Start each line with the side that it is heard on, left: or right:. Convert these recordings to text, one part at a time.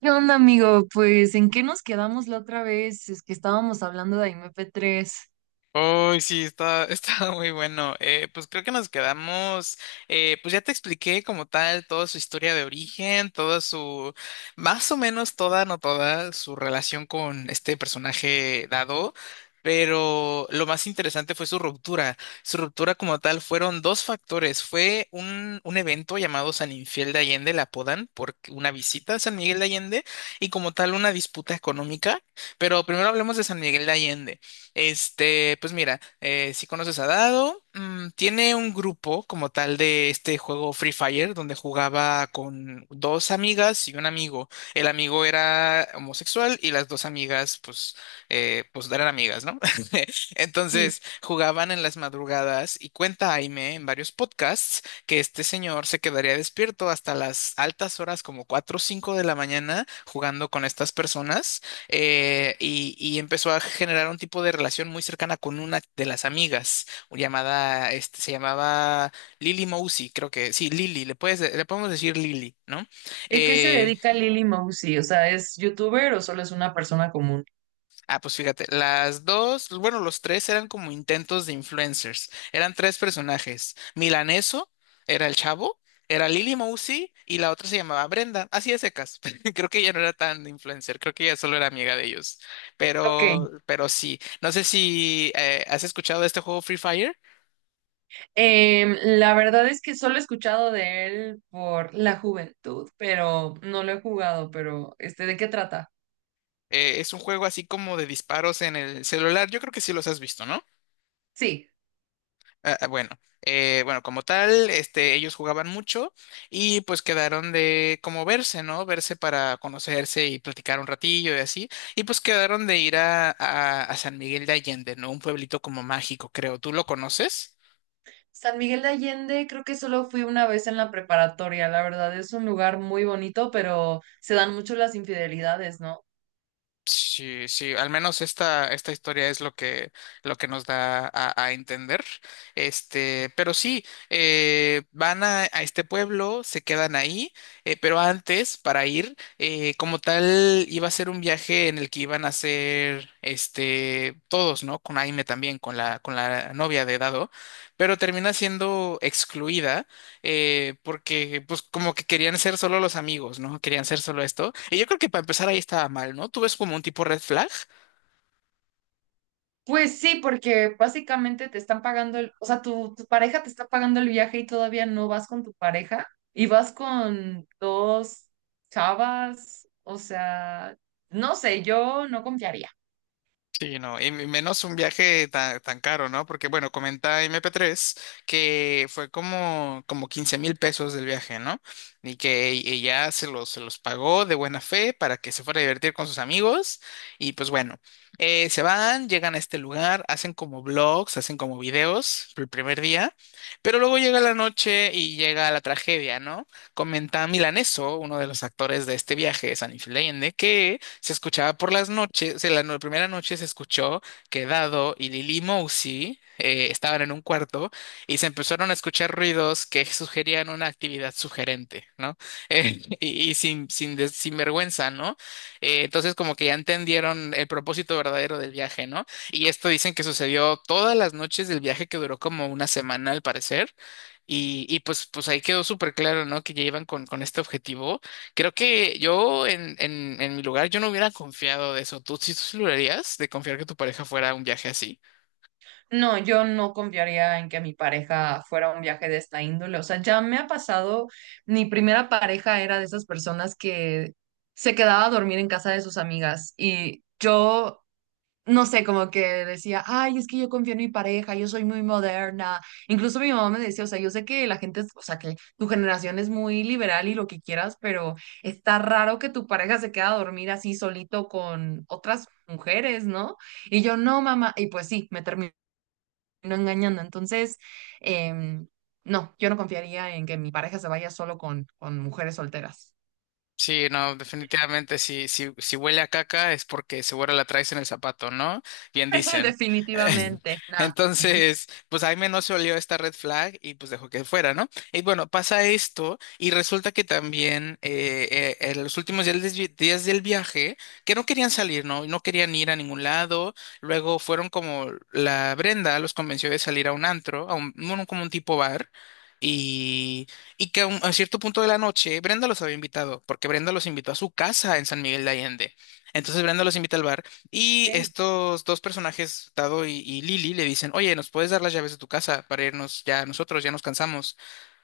right: ¿Qué onda, amigo? Pues, ¿en qué nos quedamos la otra vez? Es que estábamos hablando de MP3.
left: Uy, sí, está, está muy bueno. Pues creo que nos quedamos, pues ya te expliqué como tal toda su historia de origen, toda su, más o menos toda, no toda, su relación con este personaje dado, pero lo más interesante fue su ruptura. Su ruptura como tal fueron dos factores. Fue un evento llamado San Infiel de Allende, le apodan por una visita a San Miguel de Allende y como tal una disputa económica, pero primero hablemos de San Miguel de Allende. Este, pues mira, si conoces a Dado, tiene un grupo como tal de este juego Free Fire, donde jugaba con dos amigas y un amigo. El amigo era homosexual y las dos amigas, pues, pues eran amigas, ¿no?
right: Sí,
left: Entonces jugaban en las madrugadas y cuenta Aime en varios podcasts que este señor se quedaría despierto hasta las altas horas, como 4, o 5 de la mañana, jugando con estas personas y empezó a generar un tipo de relación muy cercana con una de las amigas, llamada, este, se llamaba Lily Mousy, creo que, sí, Lily, le puedes, le podemos decir Lily, ¿no?
right: ¿y qué se
left: Eh,
right: dedica Lily Mousy? O sea, ¿es youtuber o solo es una persona común?
left: Ah, pues fíjate, las dos, bueno, los tres eran como intentos de influencers. Eran tres personajes. Milaneso era el chavo, era Lily Mousy y la otra se llamaba Brenda. Así de secas. Creo que ella no era tan influencer, creo que ella solo era amiga de ellos.
right: Ok,
left: Pero sí. No sé si has escuchado de este juego Free Fire.
right: la verdad es que solo he escuchado de él por la juventud, pero no lo he jugado, pero este, ¿de qué trata?
left: Es un juego así como de disparos en el celular. Yo creo que sí los has visto, ¿no?
right: Sí,
left: Ah, bueno, bueno, como tal, este, ellos jugaban mucho y pues quedaron de como verse, ¿no? Verse para conocerse y platicar un ratillo y así. Y pues quedaron de ir a San Miguel de Allende, ¿no? Un pueblito como mágico, creo. ¿Tú lo conoces?
right: San Miguel de Allende, creo que solo fui una vez en la preparatoria, la verdad es un lugar muy bonito, pero se dan mucho las infidelidades, ¿no?
left: Sí, sí, al menos esta historia es lo que nos da a entender. Este, pero sí, van a este pueblo, se quedan ahí, pero antes, para ir, como tal, iba a ser un viaje en el que iban a ser este, todos, ¿no? Con Aime también, con la novia de Dado, pero termina siendo excluida porque pues como que querían ser solo los amigos, ¿no? Querían ser solo esto. Y yo creo que para empezar ahí estaba mal, ¿no? ¿Tú ves como un tipo red flag?
right: Pues sí, porque básicamente te están pagando o sea, tu pareja te está pagando el viaje y todavía no vas con tu pareja y vas con dos chavas, o sea, no sé, yo no confiaría.
left: Sí, no, y menos un viaje tan, tan caro, ¿no? Porque, bueno, comenta MP3 que fue como 15.000 pesos del viaje, ¿no? Y que ella se los pagó de buena fe para que se fuera a divertir con sus amigos. Y pues bueno, se van, llegan a este lugar, hacen como vlogs, hacen como videos el primer día, pero luego llega la noche y llega la tragedia, ¿no? Comenta Milaneso, uno de los actores de este viaje, San Leyende, se escuchaba por las noches, en la primera noche se escuchó que Dado y Lily Mousy estaban en un cuarto y se empezaron a escuchar ruidos que sugerían una actividad sugerente, ¿no? Y sin vergüenza, ¿no? Entonces como que ya entendieron el propósito verdadero del viaje, ¿no? Y esto dicen que sucedió todas las noches del viaje que duró como una semana al parecer. Y pues, pues ahí quedó súper claro, ¿no? Que ya iban con este objetivo. Creo que yo en mi lugar yo no hubiera confiado de eso. ¿Tú sí lo harías de confiar que tu pareja fuera a un viaje así?
right: No, yo no confiaría en que mi pareja fuera a un viaje de esta índole. O sea, ya me ha pasado, mi primera pareja era de esas personas que se quedaba a dormir en casa de sus amigas y yo no sé, como que decía, ay, es que yo confío en mi pareja, yo soy muy moderna. Incluso mi mamá me decía, o sea, yo sé que la gente es, o sea, que tu generación es muy liberal y lo que quieras, pero está raro que tu pareja se quede a dormir así solito con otras mujeres, ¿no? Y yo, no, mamá, y pues sí, me terminó engañando. Entonces, em, no, yo no confiaría en que mi pareja se vaya solo con mujeres solteras.
left: Sí, no, definitivamente, si huele a caca es porque seguro la traes en el zapato, ¿no? Bien dicen.
right: Definitivamente, nada.
left: Entonces, pues Jaime no se olió esta red flag y pues dejó que fuera, ¿no? Y bueno, pasa esto y resulta que también en los últimos días días del viaje, que no querían salir, ¿no? No querían ir a ningún lado. Luego fueron como la Brenda los convenció de salir a un antro, bueno, como un tipo bar. Y que a cierto punto de la noche Brenda los había invitado, porque Brenda los invitó a su casa en San Miguel de Allende. Entonces Brenda los invita al bar
right: Ok,
left: y estos dos personajes, Tado y Lili, le dicen, oye, ¿nos puedes dar las llaves de tu casa para irnos ya nosotros? Ya nos cansamos.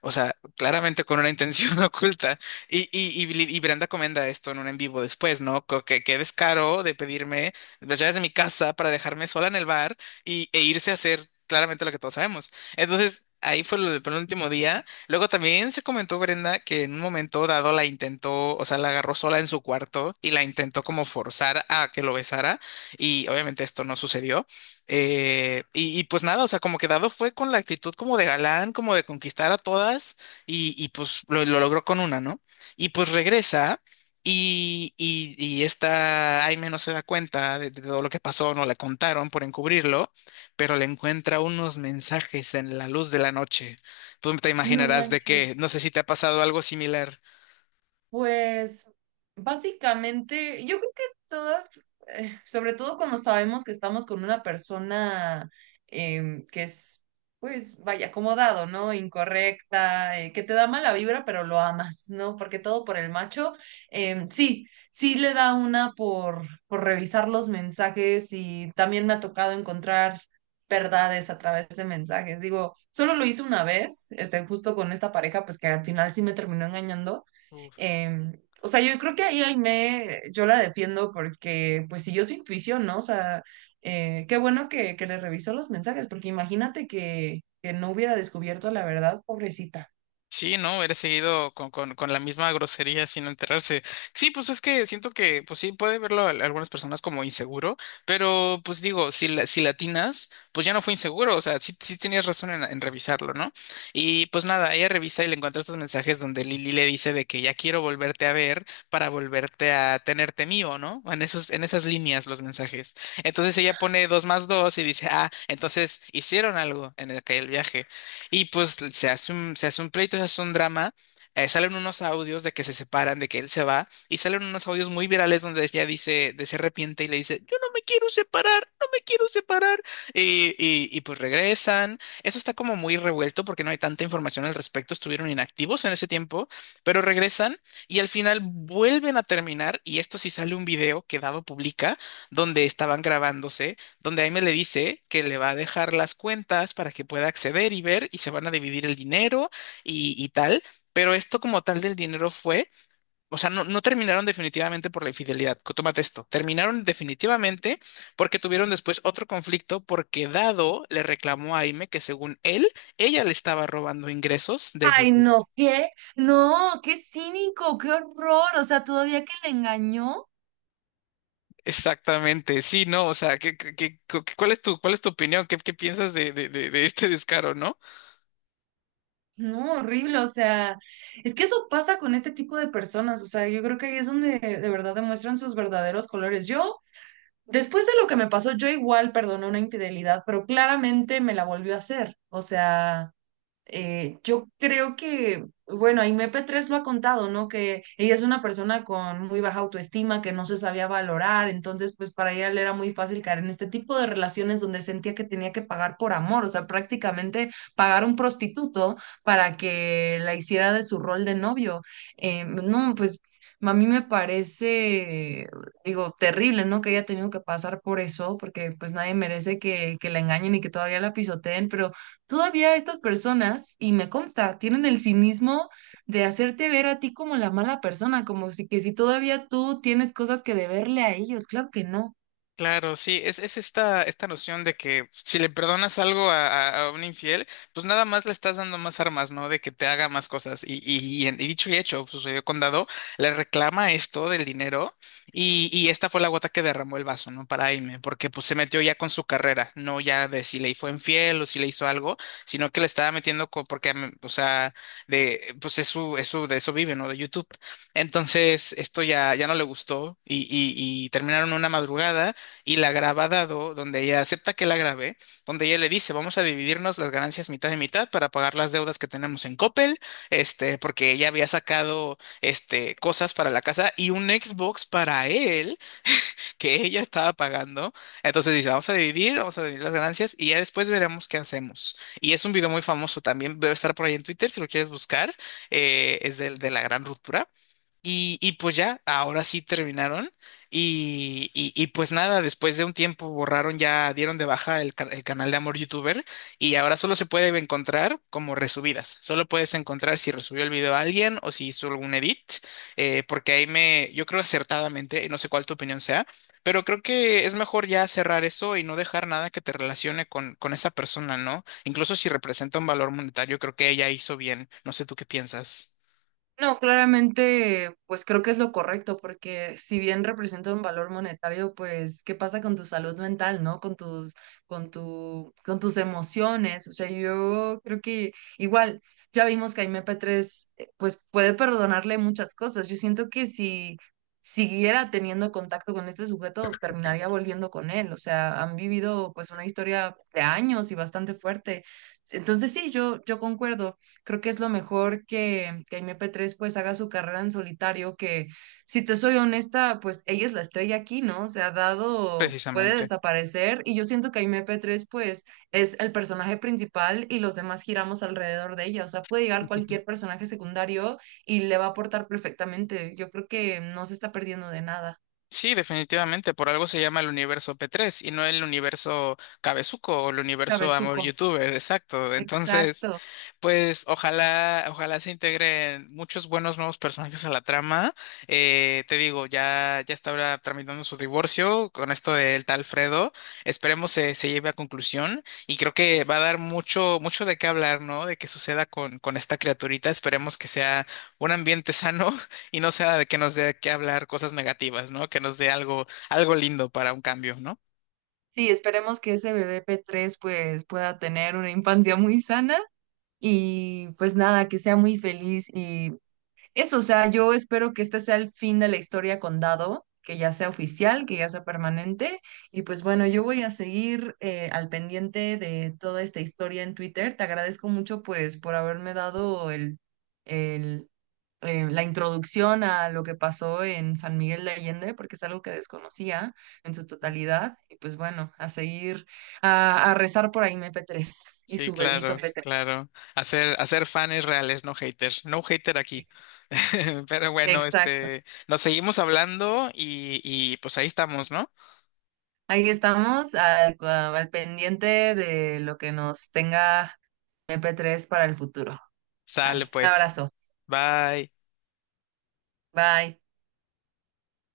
left: O sea, claramente con una intención oculta. Y Brenda comenta esto en un en vivo después, ¿no? Que qué descaro de pedirme las llaves de mi casa para dejarme sola en el bar y, e irse a hacer claramente lo que todos sabemos. Entonces, ahí fue lo del penúltimo día. Luego también se comentó Brenda que en un momento dado la intentó, o sea, la agarró sola en su cuarto y la intentó como forzar a que lo besara. Y obviamente esto no sucedió. Y pues nada, o sea, como que Dado fue con la actitud como de galán, como de conquistar a todas, y pues lo logró con una, ¿no? Y pues regresa, y esta Aime no se da cuenta de todo lo que pasó, no le contaron por encubrirlo, pero le encuentra unos mensajes en la luz de la noche. Tú te
right: no
left: imaginarás de qué
right: manches.
left: no sé si te ha pasado algo similar.
right: Pues básicamente, yo creo que todas, sobre todo cuando sabemos que estamos con una persona que es, pues, vaya, acomodado, ¿no? Incorrecta, que te da mala vibra, pero lo amas, ¿no? Porque todo por el macho, sí, sí le da una por revisar los mensajes y también me ha tocado encontrar verdades a través de mensajes. Digo, solo lo hice una vez, este, justo con esta pareja, pues que al final sí me terminó engañando. O sea, yo creo que ahí Aimee, yo la defiendo porque pues siguió su intuición, ¿no? O sea, qué bueno que le revisó los mensajes, porque imagínate que no hubiera descubierto la verdad, pobrecita.
left: Sí, ¿no? Eres seguido con la misma grosería sin enterarse. Sí, pues es que siento que, pues sí, puede verlo a algunas personas como inseguro, pero pues digo, si latinas, pues ya no fue inseguro, o sea, sí, sí tenías razón en revisarlo, ¿no? Y pues nada, ella revisa y le encuentra estos mensajes donde Lili le dice de que ya quiero volverte a ver para volverte a tenerte mío, ¿no? En esas líneas los mensajes. Entonces ella pone dos más dos y dice, ah, entonces hicieron algo en el, que el viaje. Y pues se hace un pleito, se hace un drama. Salen unos audios de que se separan, de que él se va, y salen unos audios muy virales donde ella dice, de se arrepiente y le dice, yo no me quiero separar, no me quiero separar. Y pues regresan. Eso está como muy revuelto porque no hay tanta información al respecto, estuvieron inactivos en ese tiempo, pero regresan y al final vuelven a terminar, y esto sí sale un video que Dado publica, donde estaban grabándose donde Aime le dice que le va a dejar las cuentas para que pueda acceder y ver y se van a dividir el dinero y tal. Pero esto como tal del dinero fue, o sea, no, no terminaron definitivamente por la infidelidad. Tómate esto. Terminaron definitivamente porque tuvieron después otro conflicto porque Dado le reclamó a Aime que según él, ella le estaba robando ingresos de
right: Ay,
left: YouTube.
right: no, ¿qué? No, qué cínico, qué horror. O sea, todavía que le engañó.
left: Exactamente, sí, no, o sea, cuál es tu opinión? ¿Qué piensas de este descaro, no?
right: No, horrible, o sea, es que eso pasa con este tipo de personas, o sea, yo creo que ahí es donde de verdad demuestran sus verdaderos colores. Yo Después de lo que me pasó, yo igual perdoné una infidelidad, pero claramente me la volvió a hacer. O sea, yo creo que, bueno, y MP3 lo ha contado, ¿no? Que ella es una persona con muy baja autoestima, que no se sabía valorar, entonces pues para ella le era muy fácil caer en este tipo de relaciones donde sentía que tenía que pagar por amor, o sea, prácticamente pagar un prostituto para que la hiciera de su rol de novio. No, pues a mí me parece, digo, terrible, ¿no? Que haya tenido que pasar por eso, porque pues nadie merece que la engañen y que todavía la pisoteen, pero. Todavía estas personas, y me consta, tienen el cinismo de hacerte ver a ti como la mala persona, como si que si todavía tú tienes cosas que deberle a ellos, claro que no.
left: Claro, sí, es esta noción de que si le perdonas algo a, a un infiel, pues nada más le estás dando más armas, ¿no? De que te haga más cosas. Y dicho y hecho, sucedió con Dado, le reclama esto del dinero y esta fue la gota que derramó el vaso, ¿no? Para Aime, porque pues se metió ya con su carrera, no ya de si le fue infiel o si le hizo algo, sino que le estaba metiendo porque, o sea, pues de eso vive, ¿no? De YouTube. Entonces, esto ya, ya no le gustó y terminaron una madrugada y la graba dado donde ella acepta que la grabé, donde ella le dice, vamos a dividirnos las ganancias mitad y mitad para pagar las deudas que tenemos en Coppel, este, porque ella había sacado este, cosas para la casa y un Xbox para él que ella estaba pagando. Entonces dice, vamos a dividir las ganancias y ya después veremos qué hacemos. Y es un video muy famoso también, debe estar por ahí en Twitter si lo quieres buscar, es de la gran ruptura. Y pues ya, ahora sí terminaron. Y pues nada, después de un tiempo borraron ya, dieron de baja el canal de Amor YouTuber y ahora solo se puede encontrar como resubidas. Solo puedes encontrar si resubió el video a alguien o si hizo algún edit, porque yo creo acertadamente, y no sé cuál tu opinión sea, pero creo que es mejor ya cerrar eso y no dejar nada que te relacione con esa persona, ¿no? Incluso si representa un valor monetario, creo que ella hizo bien. No sé tú qué piensas,
right: No, claramente, pues creo que es lo correcto, porque si bien representa un valor monetario, pues, ¿qué pasa con tu salud mental, no? Con con tus emociones. O sea, yo creo que igual, ya vimos que a MP3, pues, puede perdonarle muchas cosas. Yo siento que si siguiera teniendo contacto con este sujeto, terminaría volviendo con él. O sea, han vivido, pues, una historia de años y bastante fuerte. Entonces, sí, yo concuerdo. Creo que es lo mejor que Aimee P3 pues haga su carrera en solitario, que si te soy honesta, pues ella es la estrella aquí, ¿no? Se ha dado, puede
left: precisamente.
right: desaparecer y yo siento que Aimee P3 pues es el personaje principal y los demás giramos alrededor de ella, o sea, puede llegar cualquier personaje secundario y le va a aportar perfectamente. Yo creo que no se está perdiendo de nada.
left: Sí, definitivamente, por algo se llama el universo P3 y no el universo Cabezuco o el universo Amor
right: Cabezuco.
left: Youtuber, exacto. Entonces,
right: Exacto.
left: pues ojalá, ojalá se integren muchos buenos nuevos personajes a la trama. Te digo, ya, ya está ahora tramitando su divorcio con esto del tal Fredo. Esperemos se lleve a conclusión y creo que va a dar mucho, mucho de qué hablar, ¿no? De qué suceda con esta criaturita. Esperemos que sea un ambiente sano y no sea de que nos dé que hablar cosas negativas, ¿no? Que nos dé algo, algo lindo para un cambio, ¿no?
right: Sí, esperemos que ese bebé P3 pues pueda tener una infancia muy sana. Y pues nada, que sea muy feliz y eso, o sea, yo espero que este sea el fin de la historia con Dado, que ya sea oficial, que ya sea permanente. Y pues bueno, yo voy a seguir al pendiente de toda esta historia en Twitter. Te agradezco mucho pues por haberme dado el, la introducción a lo que pasó en San Miguel de Allende, porque es algo que desconocía en su totalidad. Y pues bueno, a seguir a rezar por ahí MP3 y
left: Sí,
right: su bebito
left: claro, sí,
right: P3.
left: claro. Hacer fans reales, no haters. No hater aquí. Pero bueno,
right: Exacto.
left: este, nos seguimos hablando y pues ahí estamos, ¿no?
right: Ahí estamos al pendiente de lo que nos tenga MP3 para el futuro.
left: Sale
right: Dale, un
left: pues.
right: abrazo.
left: Bye.
right: Bye.